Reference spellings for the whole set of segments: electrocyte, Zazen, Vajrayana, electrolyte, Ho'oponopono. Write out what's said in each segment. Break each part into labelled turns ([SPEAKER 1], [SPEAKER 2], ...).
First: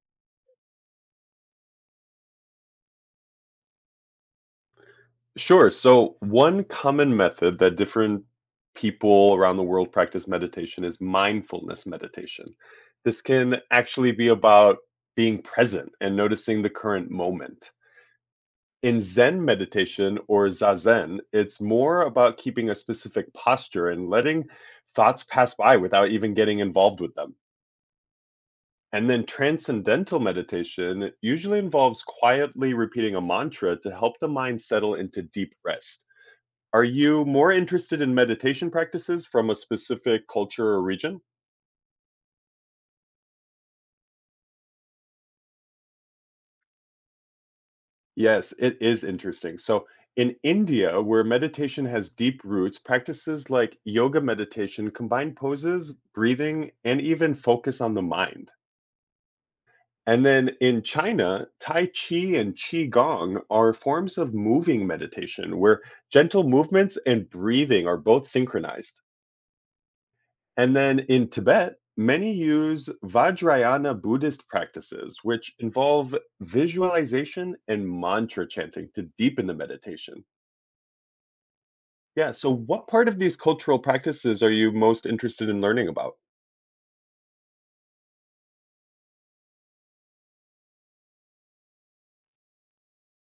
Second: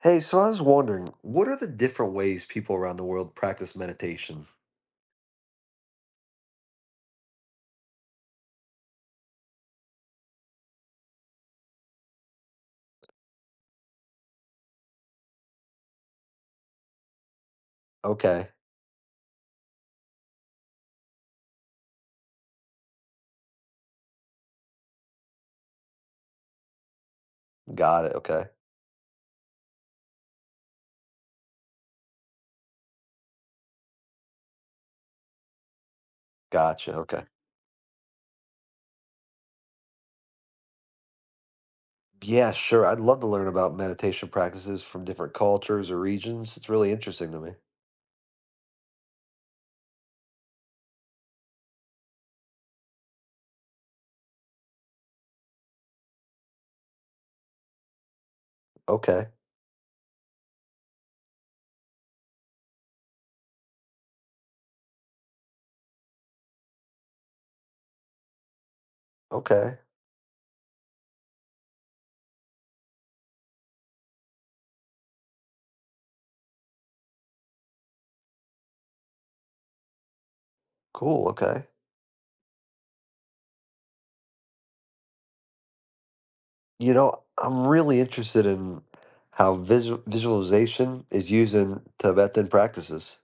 [SPEAKER 1] Hey, so I was wondering, what are the different ways people around the world practice meditation?
[SPEAKER 2] Sure. So, one common method that different people around the world practice meditation is mindfulness meditation. This can actually be about being present and noticing the current moment.
[SPEAKER 1] Okay,
[SPEAKER 2] In Zen meditation or Zazen, it's more about keeping a specific posture and letting thoughts pass by without even getting involved with them.
[SPEAKER 1] got it. Okay,
[SPEAKER 2] And then transcendental meditation usually involves quietly repeating a mantra to help the mind settle into deep rest. Are
[SPEAKER 1] gotcha. Okay.
[SPEAKER 2] you more interested in meditation practices from a specific culture or region?
[SPEAKER 1] Yeah, sure. I'd love to learn about meditation practices from different cultures or regions. It's really interesting to me.
[SPEAKER 2] Yes, it is interesting. So, in India, where meditation has deep roots, practices like yoga meditation combine poses, breathing, and even focus on the mind.
[SPEAKER 1] Okay,
[SPEAKER 2] And then in China, Tai Chi and Qi Gong are forms of moving meditation where gentle movements and breathing are both synchronized.
[SPEAKER 1] okay,
[SPEAKER 2] And then in Tibet, many use Vajrayana Buddhist practices, which involve visualization and mantra chanting to deepen the meditation.
[SPEAKER 1] cool. Okay.
[SPEAKER 2] Yeah, so what part of these cultural practices are you most interested in learning about?
[SPEAKER 1] You know, I'm really interested in how visualization is used in Tibetan practices.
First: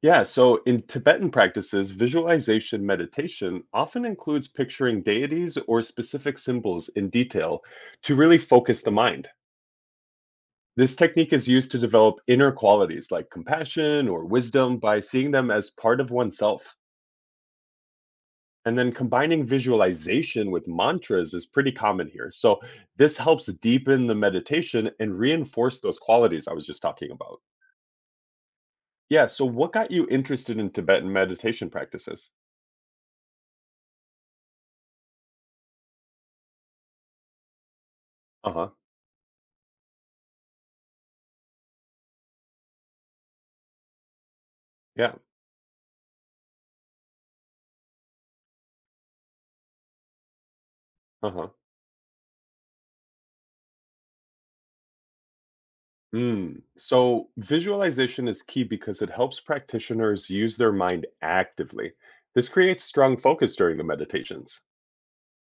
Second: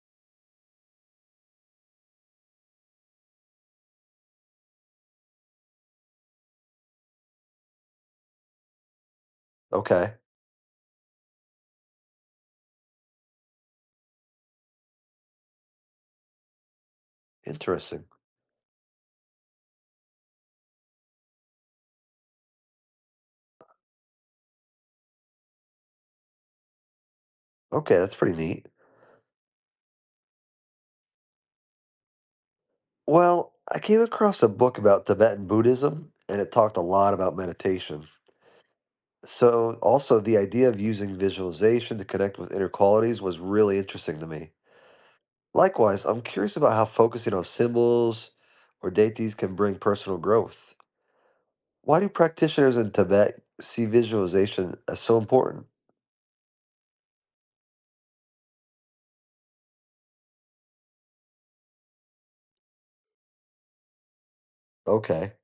[SPEAKER 2] Yeah, so in Tibetan practices, visualization meditation often includes picturing deities or specific symbols in detail to really focus the mind.
[SPEAKER 1] Okay,
[SPEAKER 2] This technique is used to develop inner qualities like compassion or wisdom by seeing them as part of oneself.
[SPEAKER 1] interesting.
[SPEAKER 2] And then combining visualization with mantras is pretty common here. So this helps deepen the meditation and reinforce those qualities I was just talking about.
[SPEAKER 1] Okay, that's pretty neat.
[SPEAKER 2] Yeah. So what got you interested in Tibetan meditation practices?
[SPEAKER 1] Well, I came across a book about Tibetan Buddhism, and it talked a lot about meditation.
[SPEAKER 2] Uh huh.
[SPEAKER 1] So, also, the idea of using visualization to connect with inner qualities was really interesting to me.
[SPEAKER 2] Yeah.
[SPEAKER 1] Likewise, I'm curious about how focusing on symbols or deities can bring personal growth.
[SPEAKER 2] Uh huh.
[SPEAKER 1] Why do practitioners in Tibet see visualization as so important?
[SPEAKER 2] Mm. So visualization is key because it helps practitioners use their mind actively. This creates strong focus during the meditations.
[SPEAKER 1] Okay,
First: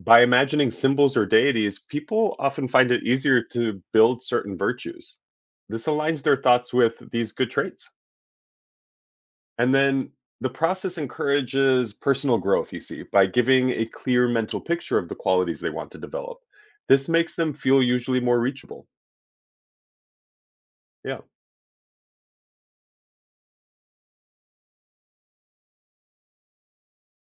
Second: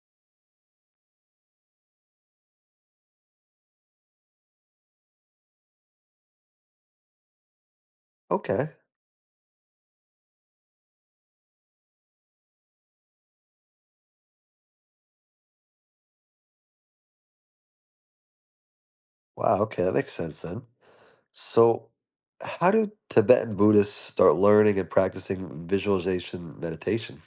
[SPEAKER 2] By imagining symbols or deities, people often find it easier to build certain virtues. This aligns their thoughts with these good traits.
[SPEAKER 1] okay.
[SPEAKER 2] And then the process encourages personal growth, you see, by giving a clear mental picture of the qualities they want to develop. This makes them feel usually more reachable.
[SPEAKER 1] Wow, okay, that makes sense then.
[SPEAKER 2] Yeah.
[SPEAKER 1] So, how do Tibetan Buddhists start learning and practicing visualization meditation?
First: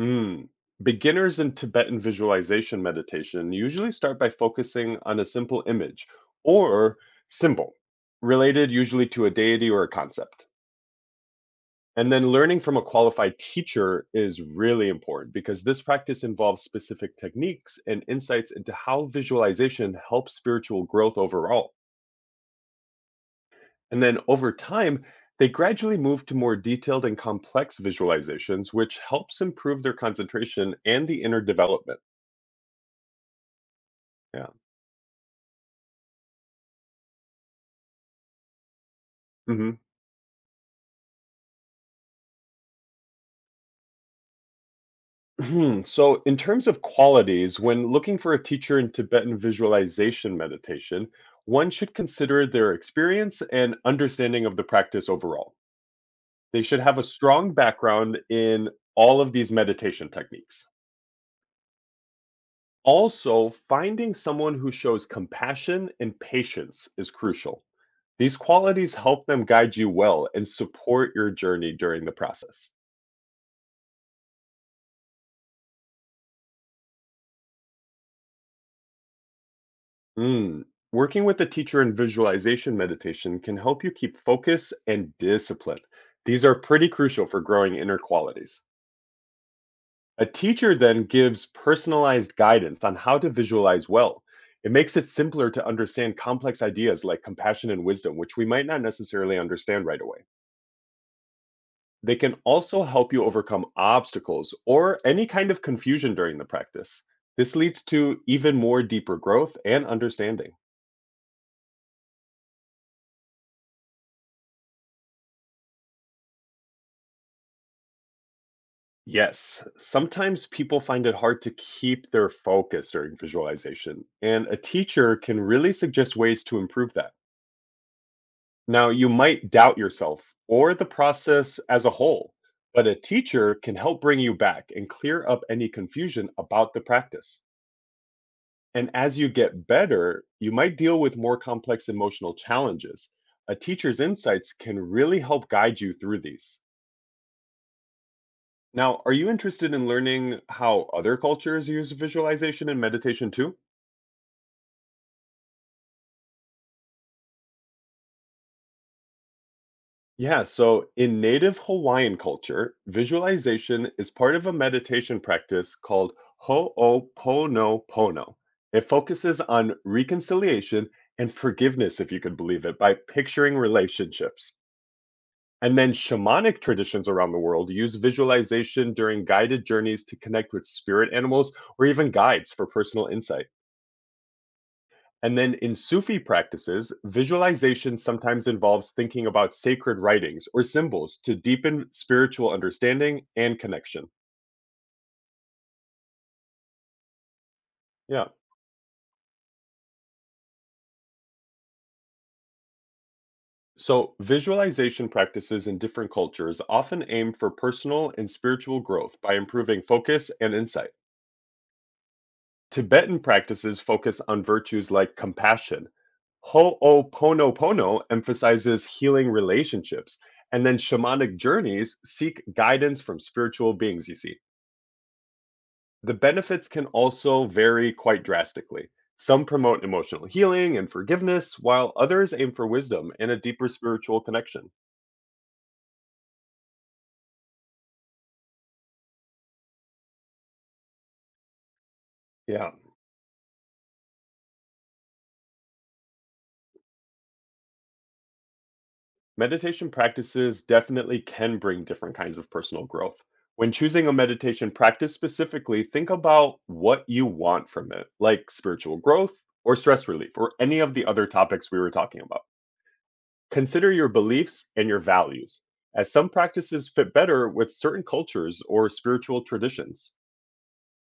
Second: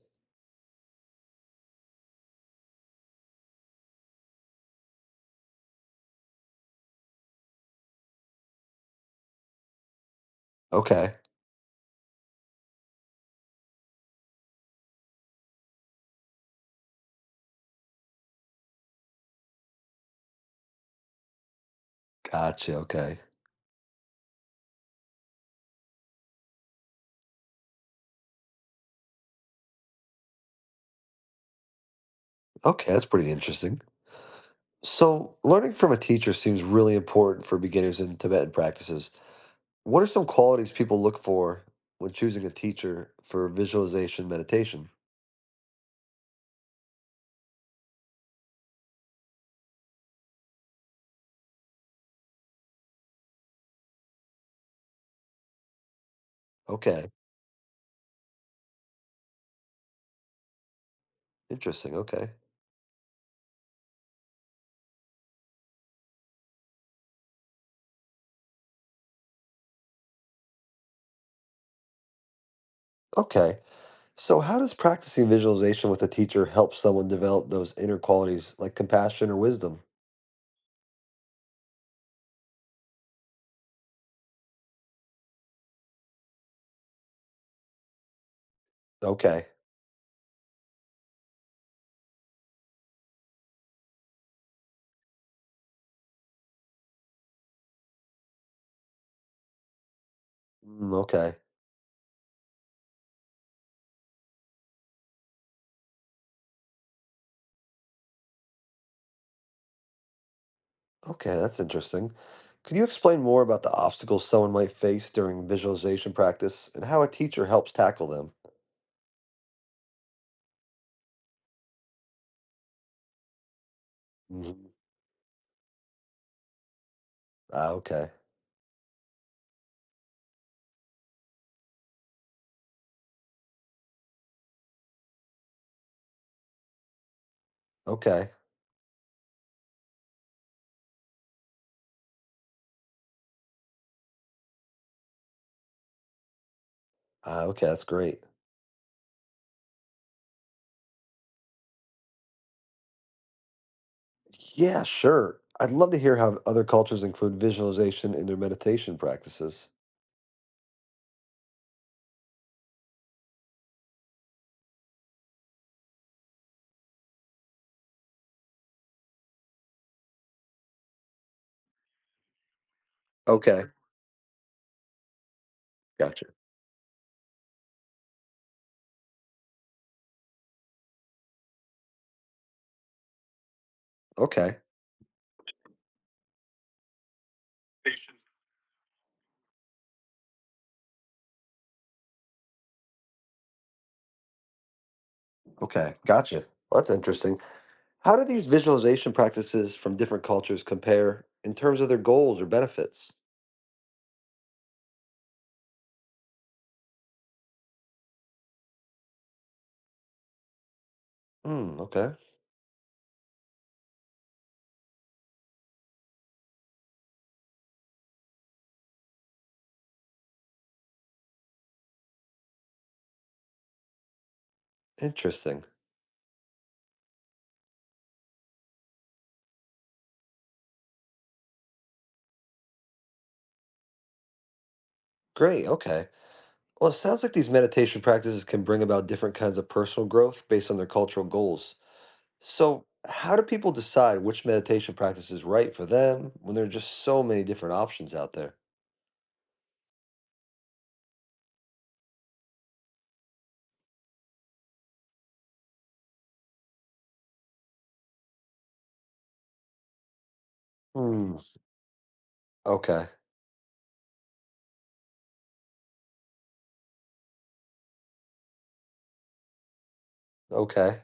[SPEAKER 2] Mm. Beginners in Tibetan visualization meditation usually start by focusing on a simple image or symbol related usually to a deity or a concept.
[SPEAKER 1] Okay.
[SPEAKER 2] And then learning from a qualified teacher is really important because this practice involves specific techniques and insights into how visualization helps spiritual growth overall.
[SPEAKER 1] Gotcha, okay.
[SPEAKER 2] And then over time, they gradually move to more detailed and complex visualizations, which helps improve their concentration and the inner development.
[SPEAKER 1] Okay, that's pretty interesting.
[SPEAKER 2] Yeah.
[SPEAKER 1] So, learning from a teacher seems really important for beginners in Tibetan practices.
[SPEAKER 2] Hmm.
[SPEAKER 1] What are some qualities people look for when choosing a teacher for visualization meditation?
[SPEAKER 2] Hmm. So, in terms of qualities, when looking for a teacher in Tibetan visualization meditation, one should consider their experience and understanding of the practice overall. They should have a
[SPEAKER 1] Okay,
[SPEAKER 2] strong background in all of these meditation techniques.
[SPEAKER 1] interesting. Okay.
[SPEAKER 2] Also, finding someone who shows compassion and patience is crucial. These qualities help them guide you well and support your journey during the process.
[SPEAKER 1] Okay. So, how does practicing visualization with a teacher help someone develop those inner qualities like compassion or wisdom?
[SPEAKER 2] Mm. Working with a teacher in visualization meditation can help you keep focus and discipline. These are pretty crucial for growing inner qualities.
[SPEAKER 1] Okay.
[SPEAKER 2] A teacher then gives personalized guidance on how to visualize well. It makes it simpler to understand complex ideas like compassion and wisdom, which we might not necessarily understand right away.
[SPEAKER 1] Mm, okay.
[SPEAKER 2] They can also help you overcome obstacles or any kind of confusion during the practice. This leads to even more deeper growth and understanding.
[SPEAKER 1] Okay, that's interesting. Could you explain more about the obstacles someone might face during visualization practice and how a teacher helps tackle them?
[SPEAKER 2] Yes, sometimes people find it hard to keep their focus during visualization, and a
[SPEAKER 1] Hmm.
[SPEAKER 2] teacher can really suggest ways to improve that.
[SPEAKER 1] Ah, okay.
[SPEAKER 2] Now, you might doubt yourself or the process as a whole, but a teacher can help bring you back and clear up any confusion about the practice.
[SPEAKER 1] Okay.
[SPEAKER 2] And as you get better, you might deal with more complex emotional challenges. A teacher's insights can really help guide you through these.
[SPEAKER 1] Ah, okay, that's great.
[SPEAKER 2] Now, are you interested in learning how other cultures use visualization and meditation too?
[SPEAKER 1] Yeah, sure. I'd love to hear how other cultures include visualization in their meditation practices.
[SPEAKER 2] Yeah, so in native Hawaiian culture, visualization is part of a meditation practice called Ho'oponopono. It focuses on reconciliation and forgiveness, if you could believe it, by picturing
[SPEAKER 1] Okay,
[SPEAKER 2] relationships. And then
[SPEAKER 1] gotcha.
[SPEAKER 2] shamanic traditions around the world use visualization during guided journeys to connect with spirit animals or even guides for personal insight.
[SPEAKER 1] Okay,
[SPEAKER 2] And then in Sufi practices, visualization sometimes involves thinking about sacred writings or symbols to deepen spiritual understanding and connection.
[SPEAKER 1] okay, gotcha. Well, that's interesting. How do
[SPEAKER 2] Yeah.
[SPEAKER 1] these visualization practices from different cultures compare in terms of their goals or benefits?
[SPEAKER 2] So, visualization practices in different cultures often aim for personal and spiritual growth by improving focus and insight.
[SPEAKER 1] Hmm, okay.
[SPEAKER 2] Tibetan practices focus on virtues like compassion. Ho'oponopono emphasizes healing relationships. And then shamanic journeys seek guidance from spiritual beings, you see.
[SPEAKER 1] Interesting.
[SPEAKER 2] The benefits can also vary quite drastically. Some promote emotional healing and forgiveness, while others aim for wisdom and a deeper spiritual connection.
[SPEAKER 1] Great. Okay. Well, it sounds like these meditation practices can bring about different kinds of personal growth based on their cultural goals.
[SPEAKER 2] Yeah,
[SPEAKER 1] So, how do people decide which meditation practice is right for them when there are just so many different options out there?
[SPEAKER 2] meditation practices definitely can bring different kinds of personal growth. When choosing a meditation practice specifically, think about what you want from it, like spiritual growth or stress relief, or any of the other
[SPEAKER 1] Hmm.
[SPEAKER 2] topics we were talking about.
[SPEAKER 1] Okay.
[SPEAKER 2] Consider your beliefs and your values, as some practices fit better with certain cultures or spiritual traditions.
[SPEAKER 1] Okay.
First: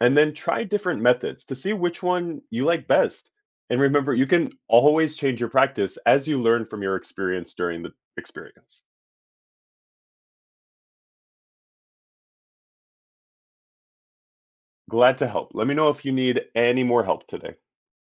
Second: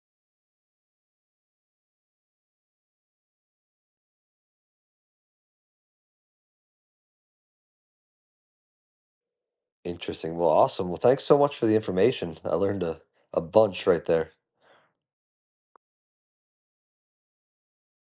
[SPEAKER 2] And then try different methods to see which one you like best. And remember, you can always change your practice as you learn from your experience during the experience.
[SPEAKER 1] Interesting. Well, awesome. Well, thanks so much for the information. I learned a bunch right there.
[SPEAKER 2] Glad to help. Let me know if you need any more help today.